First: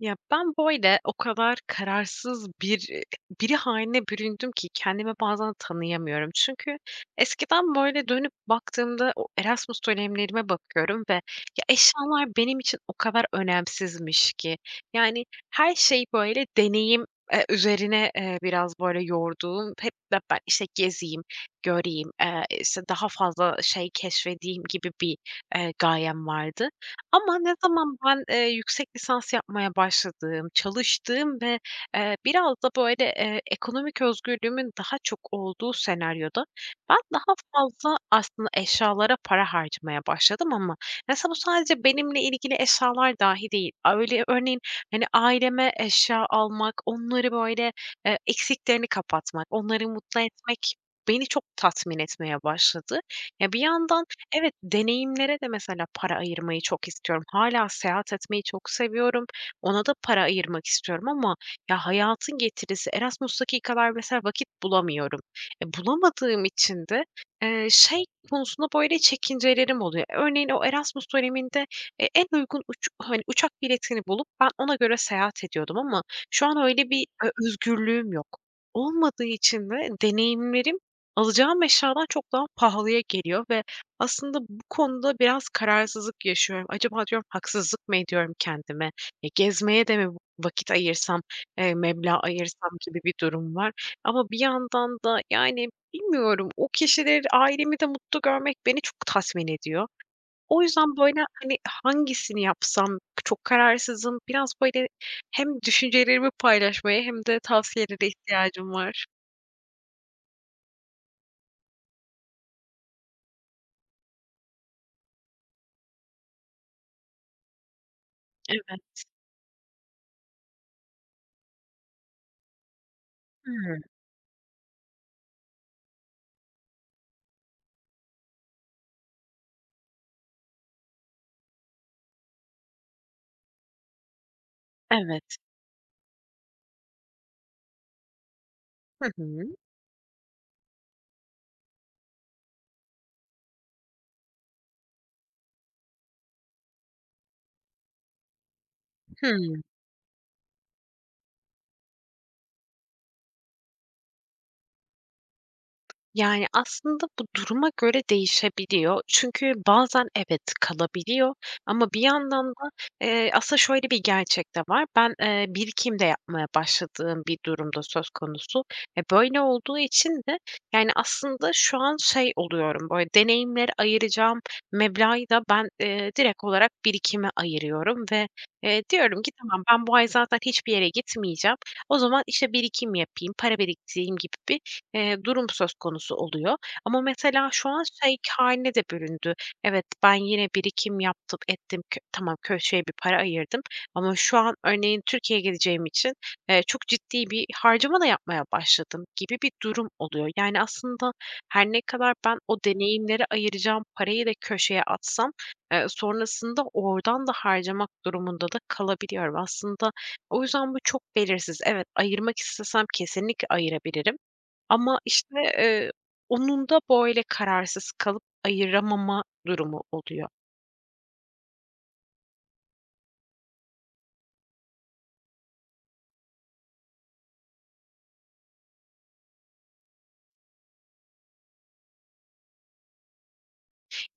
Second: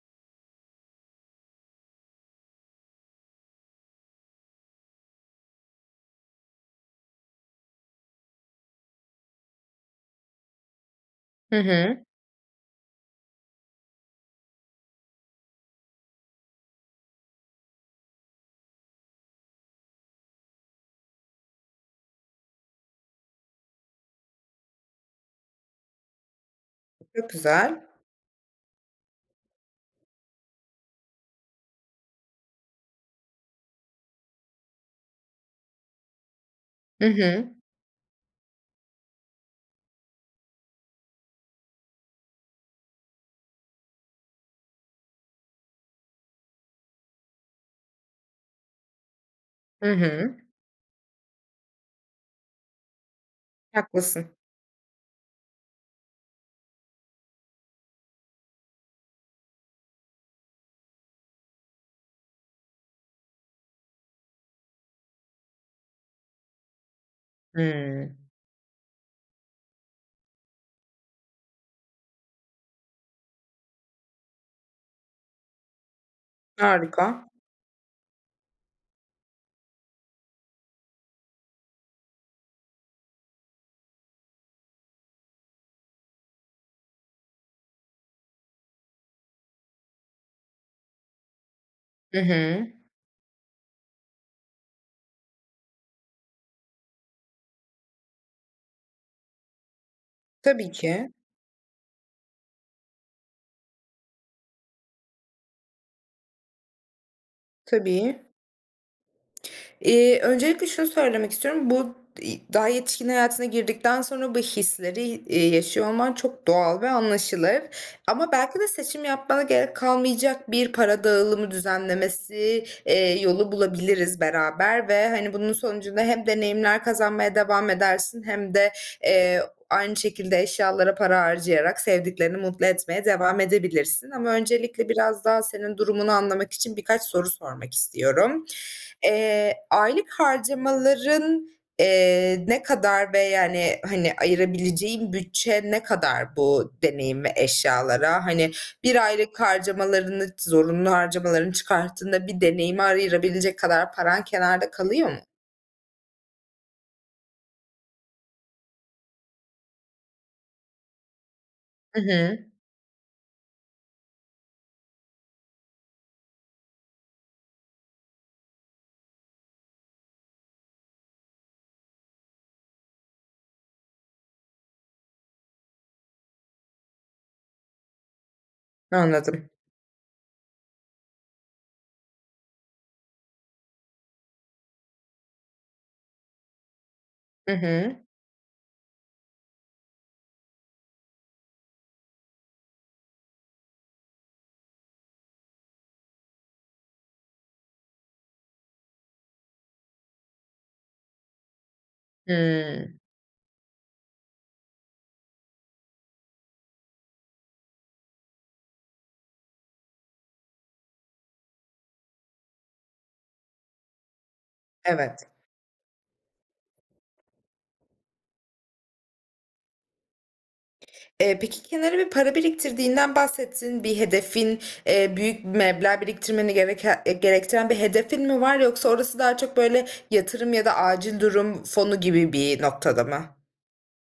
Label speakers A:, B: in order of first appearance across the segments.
A: Ya, ben, böyle, o kadar kararsız bir iii, biri hâline büründüm ki kendimi bazen tanıyamıyorum. Çünkü eskiden, böyle, dönüp baktığımda o Erasmus dönemlerime bakıyorum ve
B: Hı
A: ya,
B: hı.
A: eşyalar benim için o kadar önemsizmiş ki. Yani, her şey, böyle, deneyim, eee, üzerine, eee, biraz, böyle, yorduğum hep be ben, işte, gezeyim, göreyim, eee, işte, daha fazla şey keşfedeyim gibi bir, eee, gayem vardı.
B: Çok
A: Ama ne
B: güzel.
A: zaman ben, eee, yüksek lisans yapmaya başladığım, çalıştığım ve, eee, biraz da, böyle, eee, ekonomik özgürlüğümün daha çok olduğu senaryoda; ben
B: Hı
A: daha
B: hı.
A: fazla aslında eşyalara para harcamaya başladım ama mesela bu sadece benimle ilgili eşyalar dahi değil. Aaa, öyle örneğin, hani, aileme eşya almak onları, böyle, eee, eksikliklerini kapatmak, onları
B: Hı
A: mutlu
B: hı.
A: etmek beni çok tatmin etmeye başladı. Ya, bir yandan
B: Haklısın.
A: evet, deneyimlere de mesela para ayırmayı çok istiyorum. Hâlâ seyahat etmeyi çok seviyorum. Ona da para ayırmak istiyorum ama ya, hayatın getirisi Erasmus'taki kadar mesela vakit bulamıyorum. E, bulamadığım için de eee, şey
B: Hıı.
A: konusunda böyle çekincelerim oluyor. Örneğin o Erasmus döneminde e en uygun uçuk hani, uçak biletini bulup ben ona göre seyahat ediyordum ama şu an öyle bir
B: Harika.
A: ö özgürlüğüm yok. Olmadığı için de deneyimlerim, alacağım eşyadan çok daha pahalıya geliyor ve aslında bu konuda biraz kararsızlık yaşıyorum. Acaba diyorum, haksızlık mı ediyorum kendime? E, gezmeye de mi vı vakit ayırsam, eee, meblağ
B: Hı hı.
A: ayırsam? Gibi bir durum var ama bir yandan da, yani, bilmiyorum. O kişileri, ailemi de mutlu görmek beni çok tatmin ediyor. O
B: Tabii
A: yüzden,
B: ki.
A: böyle, hani, hangisini yapsam çok kararsızım. Biraz, böyle, hem düşüncelerimi paylaşmaya hem de tavsiyelere
B: Tabii.
A: ihtiyacım var.
B: İii, öncelikle şunu söylemek istiyorum, bu i daha yetişkin hayatına girdikten sonra bu hisleri, iii, yaşıyor olman çok doğal ve anlaşılır ama belki de
A: Evet.
B: seçim yapmana gerek kalmayacak bir para dağılımı düzenlemesi, eee, yolu
A: Hıı.
B: bulabiliriz beraber ve, hani, bunun sonucunda hem deneyimler kazanmaya devam edersin hem de, eee, aynı şekilde eşyalara para harcayarak sevdiklerini mutlu etmeye devam edebilirsin. Ama öncelikle biraz
A: Evet.
B: daha senin durumunu anlamak için birkaç soru sormak istiyorum.
A: Hı
B: Eee,
A: hı.
B: aylık harcamaların, eee, ne kadar ve, yani, hani, ayırabileceğin bütçe ne kadar bu deneyim ve eşyalara? Hani, bir
A: Hıı.
B: aylık harcamalarını, zorunlu harcamalarını çıkarttığında bir deneyimi ayırabilecek kadar paran kenarda kalıyor mu?
A: Yani, aslında bu duruma göre değişebiliyor. Çünkü bazen evet, kalabiliyor ama bir
B: Hı hı.
A: yandan da, eee Aslında şöyle bir gerçek de var. Ben, eee, birikim de yapmaya başladığım bir durum da söz konusu. E, böyle olduğu için de yani aslında şu an, şey, oluyorum, böyle, deneyimlere ayıracağım meblağı da ben, eee, direkt olarak birikime ayırıyorum ve, eee, diyorum ki:
B: Anladım.
A: "Tamam, ben bu ay zaten hiçbir yere gitmeyeceğim. O zaman, işte, birikim yapayım, para biriktireyim." gibi bir, eee, durum söz konusu oluyor ama mesela
B: Hı
A: şu an,
B: hı.
A: şey, k hâline de büründü. Evet, ben yine birikim yaptım, ettim kö tamam, köşeye bir para ayırdım ama şu an örneğin Türkiye'ye gideceğim için, eee, çok ciddi bir harcama da yapmaya başladım gibi bir durum oluyor. Yani aslında her ne kadar ben o
B: Hıı.
A: deneyimlere ayıracağım parayı da köşeye atsam, eee, sonrasında oradan da harcamak durumunda da kalabiliyorum aslında. O yüzden bu çok belirsiz. Evet, ayırmak istesem kesinlikle ayırabilirim ama,
B: Evet.
A: işte, eee, onun da böyle kararsız kalıp ayıramama durumu oluyor.
B: Eee, peki, kenara bir para biriktirdiğinden bahsettin. Bir hedefin, eee, büyük bir meblağ biriktirmeni gereke gerektiren bir hedefin mi var yoksa orası daha çok, böyle, yatırım ya da acil durum fonu gibi bir noktada mı?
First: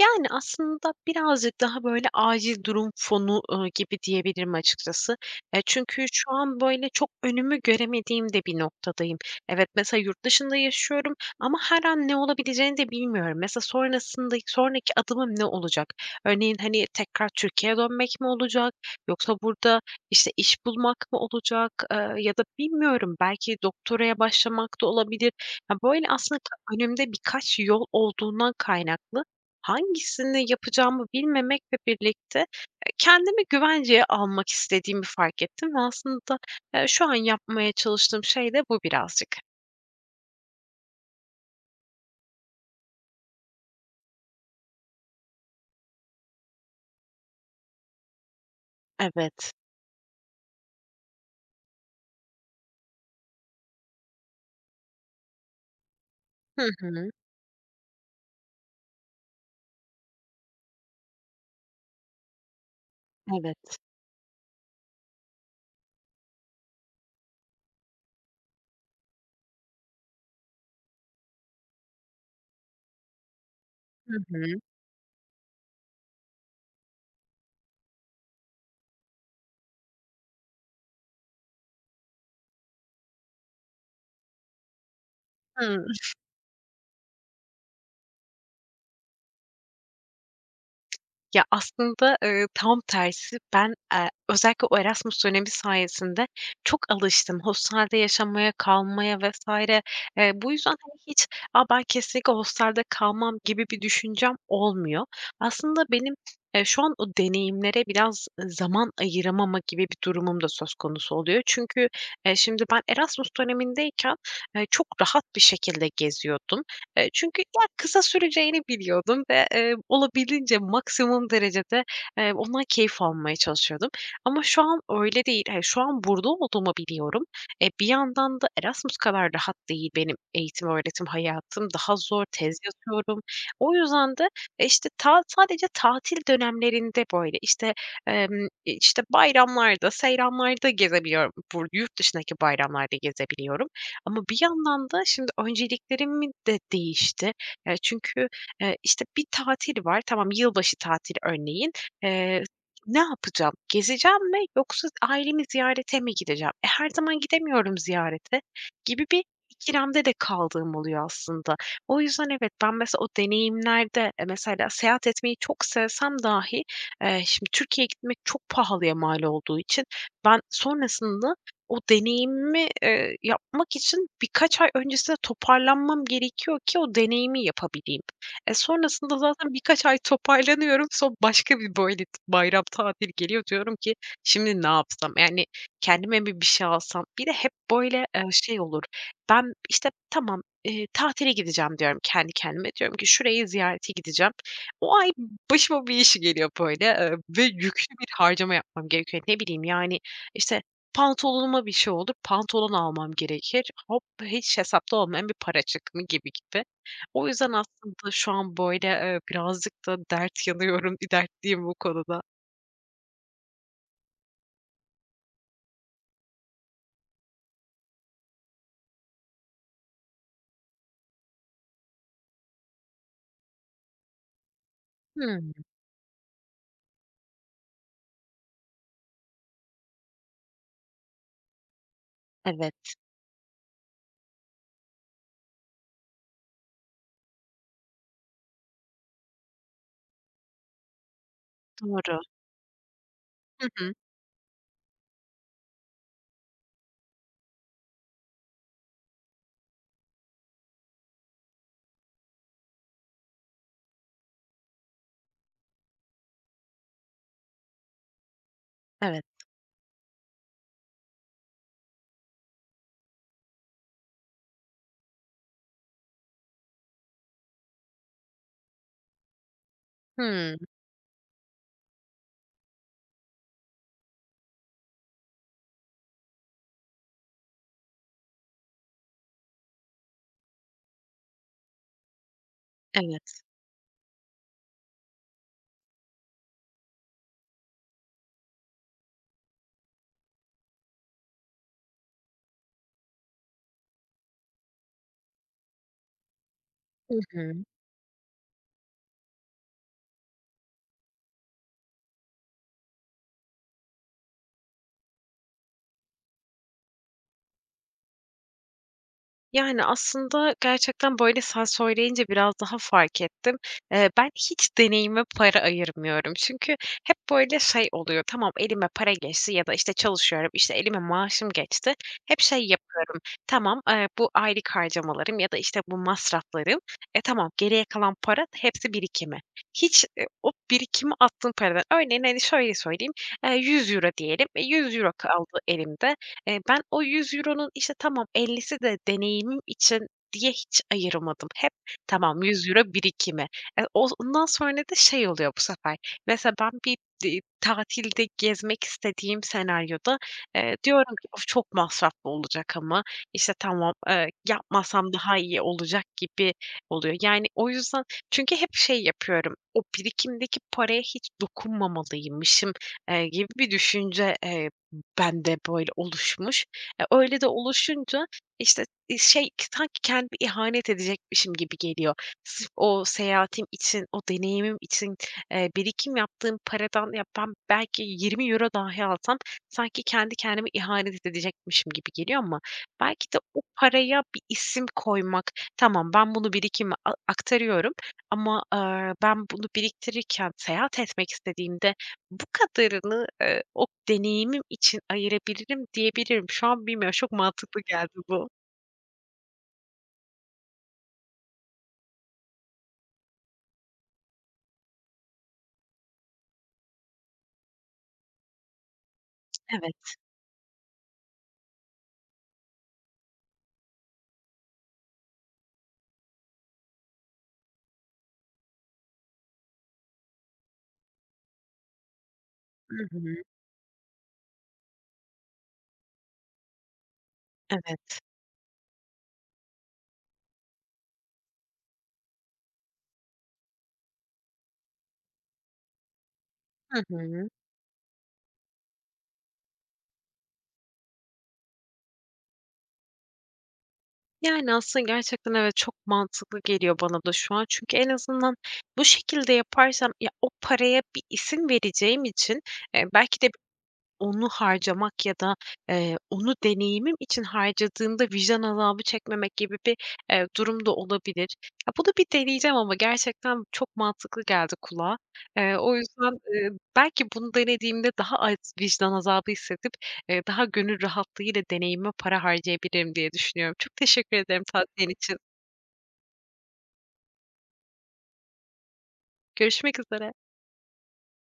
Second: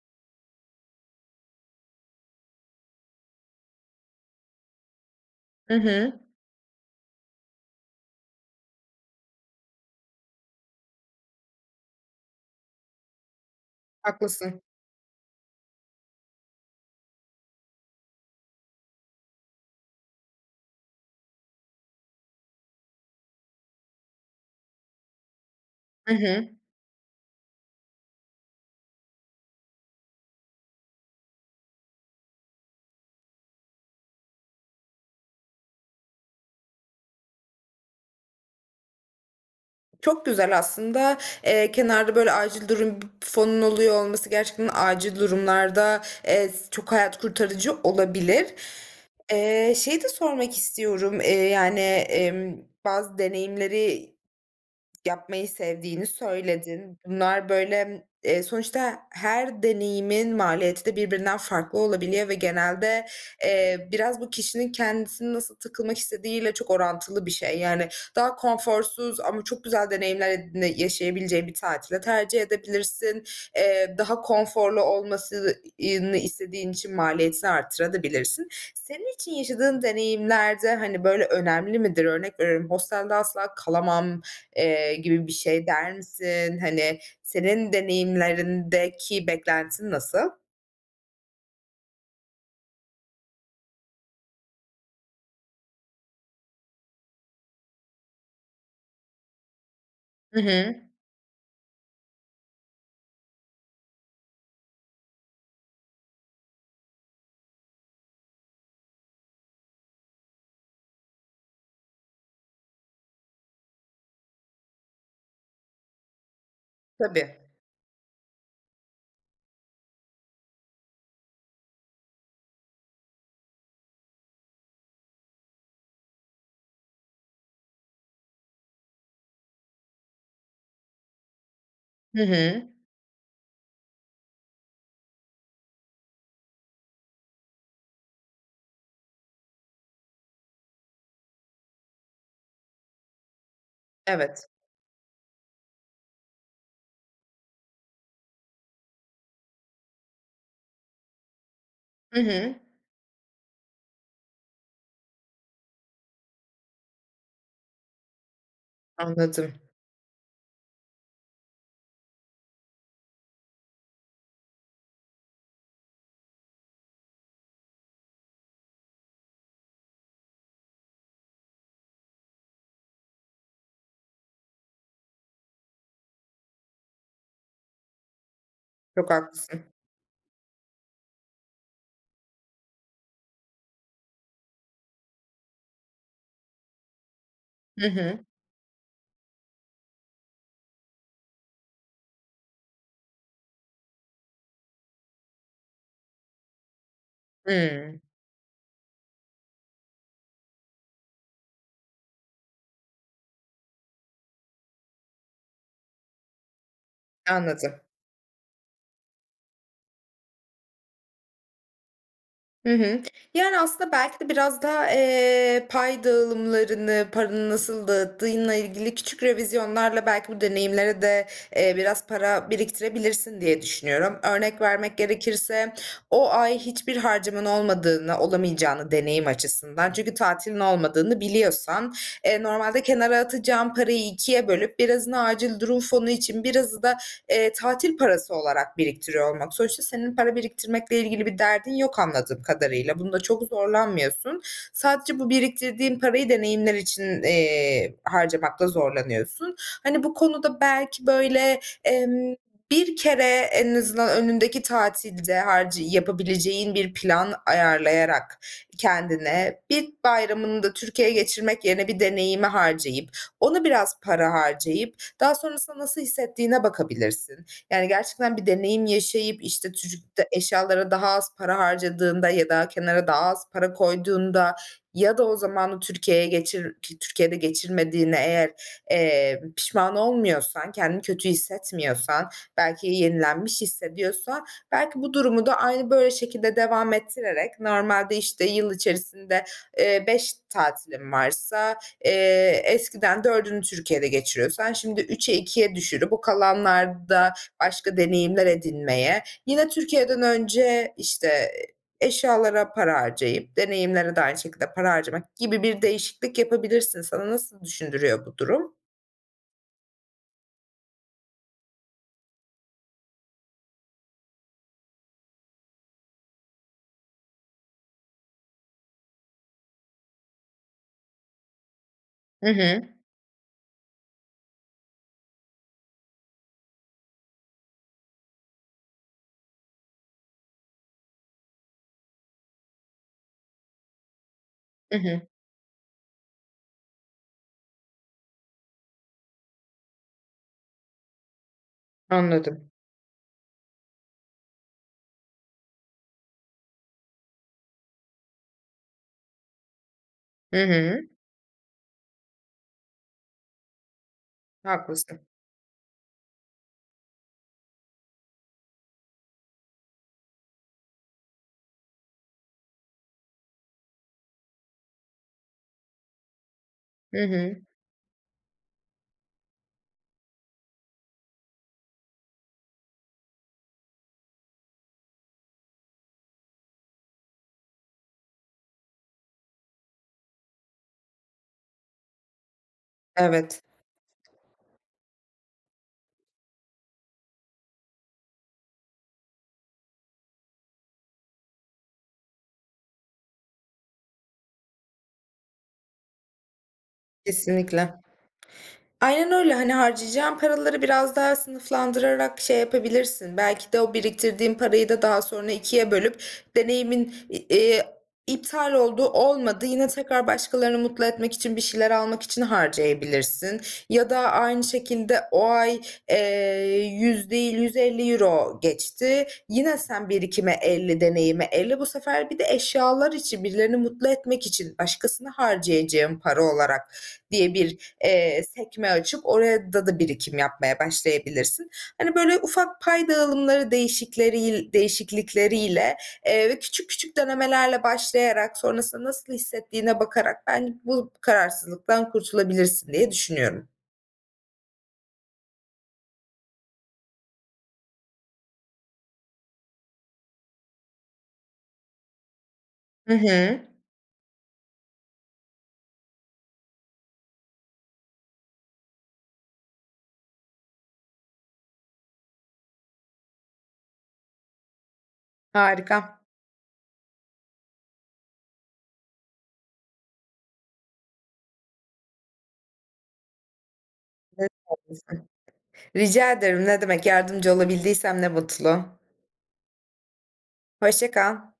A: Yani, aslında birazcık daha, böyle, acil durum fonu, ııı, gibi diyebilirim açıkçası. E,
B: Hı
A: çünkü
B: hı.
A: şu an, böyle, çok önümü göremediğim de bir noktadayım. Evet, mesela yurt dışında yaşıyorum ama her an ne olabileceğini de bilmiyorum. Mesela sonrasındak
B: Haklısın.
A: sonraki adımım ne olacak? Örneğin: Hani, tekrar Türkiye'ye dönmek mi olacak yoksa burada, işte, iş bulmak mı olacak? Iıı, ya da bilmiyorum belki doktoraya başlamak da olabilir. Ya, böyle,
B: Hı
A: aslında
B: hı.
A: önümde birkaç yol olduğundan kaynaklı hangisini yapacağımı bilmemekle birlikte kendimi güvenceye almak istediğimi fark ettim ve aslında, eee, şu an yapmaya çalıştığım şey de bu birazcık.
B: Çok güzel aslında, eee, kenarda, böyle, acil durum fonun oluyor olması gerçekten acil durumlarda, eee, s çok hayat kurtarıcı olabilir.
A: Evet.
B: Eee, şeyi de sormak istiyorum, eee, yani, emm, bazı deneyimleri yapmayı sevdiğini
A: Hı
B: söyledin.
A: hı.
B: Bunlar, böyle, e, sonuçta her deneyimin maliyeti de birbirinden farklı olabiliyor ve genelde,
A: Evet.
B: eee, biraz bu kişinin kendisini nasıl takılmak istediğiyle çok orantılı bir şey. Yani, daha konforsuz ama çok güzel deneyimler edine yaşayabileceğin bir tatil de tercih edebilirsin. Eee,
A: Hı
B: daha
A: hı.
B: konforlu olmasını istediğin için maliyetini arttırabilirsin de. Senin için yaşadığın deneyimler de, hani, böyle, önemli midir? Örnek veriyorum: Hostelde asla kalamam, eee, gibi bir şey
A: Hıı.
B: der misin? Hani, senin deneyimlerindeki beklentin nasıl?
A: Ya, aslında, ııı, tam tersi ben e özellikle o Erasmus dönemi sayesinde çok alıştım hostelde yaşamaya, kalmaya vs. Eee,
B: Hı
A: bu yüzden,
B: hı.
A: hani, hiç, "A, ben kesinlikle hostelde kalmam." gibi bir düşüncem olmuyor. Aslında benim ya şu an o deneyimlere biraz, ııı, zaman ayıramama gibi bir durumum da söz konusu oluyor. Çünkü, eee, şimdi ben Erasmus dönemindeyken, eee, çok rahat bir şekilde geziyordum. Eee,
B: Tabii.
A: çünkü ya kısa süreceğini biliyordum ve, eee, olabildiğince, maksimum derecede, eee, ondan keyif almaya çalışıyordum. Ama şu an öyle değil. Eee, şu an burada olduğumu biliyorum. E, bir yandan da Erasmus kadar rahat değil benim eğitim-öğretim hayatım. Daha
B: Hı
A: zor, tez
B: hı.
A: yatıyorum. O yüzden de, işte, ta sadece tatil dönemlerinde böyle, işte, emm, işte, bayramlarda, seyranlarda gezebiliyorum. Bur yurt dışındaki bayramlarda gezebiliyorum. Ama bir
B: Evet.
A: yandan da şimdi önceliklerimi de değişti. Ya, çünkü, eee, işte, bir tatil var. Tamam yılbaşı tatili örneğin,
B: Hı
A: eee
B: hı.
A: ne yapacağım, gezeceğim mi yoksa ailemi ziyarete mi gideceğim? E, her zaman gidemiyorum ziyarete gibi bir
B: Anladım.
A: ikilemde de kaldığım oluyor aslında. O yüzden evet, ben mesela o deneyimlerde mesela seyahat etmeyi çok sevsem dahi, eee, şimdi Türkiye'ye gitmek çok pahalıya mal olduğu için ben sonrasında o deneyimi, ııı, yapmak için birkaç ay öncesinde toparlanmam gerekiyor ki o deneyimi yapabileyim. E,
B: Çok
A: Sonrasında zaten
B: haklısın.
A: birkaç ay toparlanıyorum. Sonra başka bir, böyle, bayram tatili geliyor. Diyorum ki "Şimdi ne yapsam? Yani, kendime mi bir şey alsam?" Bir de hep
B: Hı
A: böyle,
B: hı.
A: eee, şey olur. Ben, işte, "Tamam, ııı, tatile gideceğim." diyorum kendi kendime, diyorum ki "Şurayı ziyarete gideceğim." O ay başıma bir iş geliyor, böyle, eee, ve yüklü
B: Hıı.
A: bir harcama yapmam gerekiyor. Ne bileyim, yani, işte, pantolonuma bir şey olur, pantolon almam gerekir. Hop, hiç hesapta olmayan bir para çık mı gibi gibi. O yüzden
B: Anladım.
A: aslında şu an böyle, eee, birazcık da dert yanıyorum, bir dertliyim bu konuda.
B: Hı hı. Yani, aslında belki de biraz daha, eee, pay dağılımlarını, paranı nasıl dağıttığınla ilgili küçük revizyonlarla belki bu deneyimlere de, eee, biraz para biriktirebilirsin diye düşünüyorum. Örnek vermek
A: Hıı.
B: gerekirse o ay hiçbir harcaman olmadığını, olamayacağını deneyim açısından, çünkü tatilin olmadığını biliyorsan, eee, normalde
A: Evet.
B: kenara atacağın parayı 2'ye bölüp birazını acil durum fonu için, birazı da, eee, tatil parası olarak biriktiriyor olmak. Sonuçta senin para biriktirmekle ilgili bir derdin yok
A: Doğru.
B: anladığım kadarıyla. Bunda çok
A: Hı hı.
B: zorlanmıyorsun. Sadece bu biriktirdiğin parayı deneyimler için, iii, harcamakta zorlanıyorsun. Hani, bu konuda belki böyle, emm, bir kere en azından önündeki tatilde harcı yapabileceğin bir plan ayarlayarak
A: Evet.
B: kendine bir bayramını da Türkiye'ye geçirmek yerine bir deneyime harcayıp, onu biraz para harcayıp daha sonrasında nasıl hissettiğine bakabilirsin. Yani, gerçekten bir deneyim yaşayıp, işte, türük de
A: Hıı.
B: eşyalara daha az para harcadığında ya da kenara daha az para koyduğunda ya da o zamanı Türkiye'ye geçir, ki Türkiye'de geçirmediğine eğer, eee, pişman olmuyorsan, kendini kötü hissetmiyorsan, belki
A: Evet.
B: yenilenmiş hissediyorsan belki bu durumu da aynı böyle şekilde devam ettirerek normalde, işte, yıl içerisinde, ııı, 5 tatilin varsa, eee, eskiden 4'ünü Türkiye'de geçiriyorsan şimdi 3'e, 2'ye düşürüp o
A: Hı
B: kalanlarda
A: hı.
B: başka deneyimler edinmeye yine Türkiye'den önce, işte, eee, eşyalara para harcayıp deneyimlere de aynı şekilde para harcamak gibi bir değişiklik yapabilirsin. Sana nasıl düşündürüyor bu durum?
A: Yani, aslında gerçekten, böyle, sen söyleyince biraz daha fark ettim. Eee, ben hiç deneyime para ayırmıyorum. Çünkü hep, böyle, şey oluyor. Tamam, elime para geçti ya da, işte, çalışıyorum, işte, elime maaşım geçti. Hep
B: Hı
A: şey
B: hı.
A: yapıyorum: Tamam, aaa, bu aylık harcamalarım ya da, işte, bu masraflarım, e, tamam, geriye kalan paranın hepsi birikime. Hiç, eee, o birikime attığım paradan örneğin, hani, şöyle söyleyeyim: €100 diyelim, e,
B: I
A: €100
B: hı.
A: kaldı elimde. Eee, ben o €100'nun işte, tamam, 50'si de deneyimim için diye hiç ayıramadım. Hep tamam, yüz
B: Anladım.
A: euro birikime. Eee, oz ondan sonra da şey oluyor bu sefer. Mesela ben bir di tatilde gezmek istediğim senaryoda,
B: Hı
A: eee,
B: hı.
A: diyorum ki: "Of! Çok masraflı olacak ama, işte, tamam, eee, yapmasam
B: Haklısın.
A: daha iyi olacak." gibi oluyor. Yani, o yüzden Çünkü hep şey yapıyorum. O birikimdeki paraya hiç dokunmamalıymışım, eee, gibi bir düşünce, eee, bende böyle oluşmuş. Eee,
B: Hı
A: öyle de
B: hı.
A: oluşunca, işte, iii, şey sanki kendime ihanet edecekmişim gibi geliyor. Sırf o seyahatim için o deneyimim için, eee, birikim yaptığım paradan ya, ben belki €20 dahi alsam sanki kendi kendime ihanet edecekmişim gibi geliyor. Ama belki de o
B: Evet.
A: paraya bir isim koymak, tamam, ben bunu birikime a aktarıyorum ama, ııı, ben bunu biriktirirken seyahat etmek istediğimde bu kadarını, ııı, o deneyimim için ayırabilirim diyebilirim. Şu an bilmiyorum. Şok mantıklı
B: Kesinlikle.
A: geldi bu.
B: Aynen öyle. Hani, harcayacağın paraları biraz daha sınıflandırarak şey yapabilirsin. Belki de o biriktirdiğin parayı da daha sonra 2'ye bölüp deneyimin, i eee, iptal oldu olmadı yine
A: Evet.
B: tekrar başkalarını mutlu etmek için bir şeyler almak için harcayabilirsin. Ya da aynı şekilde o ay, eee, 100 değil, €150 geçti. Yine sen birikime 50 deneyime 50 bu sefer bir de
A: Hı
B: eşyalar
A: hı.
B: için, birilerini mutlu etmek için başkasına harcayacağın para olarak diye bir,
A: Evet.
B: eee, sekme açıp orayada da birikim yapmaya başlayabilirsin. Hani, böyle ufak pay dağılımları değişikleri değişiklikleriyle, eee, ve küçük
A: Hı
B: küçük
A: hı.
B: denemelerle başlayarak sonrasında nasıl hissettiğine bakarak ben bu kararsızlıktan kurtulabilirsin diye düşünüyorum.
A: Yani, aslında gerçekten evet, çok mantıklı geliyor bana da şu an. Çünkü en azından bu şekilde yaparsam ya, o paraya bir isim vereceğim için, eee,
B: Hı
A: belki de
B: hı.
A: onu harcamak ya da, eee, onu deneyimim için harcadığımda vicdan azabı çekmemek gibi bir, eee, durum da olabilir. Ya, bunu bir deneyeceğim ama gerçekten çok mantıklı geldi kulağa. Eee, o
B: Harika.
A: yüzden, ııı, belki bunu denediğimde daha az vicdan azabı hissedip, eee, daha gönül rahatlığıyla deneyimime para harcayabilirim diye düşünüyorum. Çok teşekkür
B: Evet.
A: ederim tavsiyen
B: Haklısın.
A: için.
B: Rica ederim, ne demek. Yardımcı olabildiysem ne mutlu.
A: Görüşmek üzere.
B: Hoşça kal.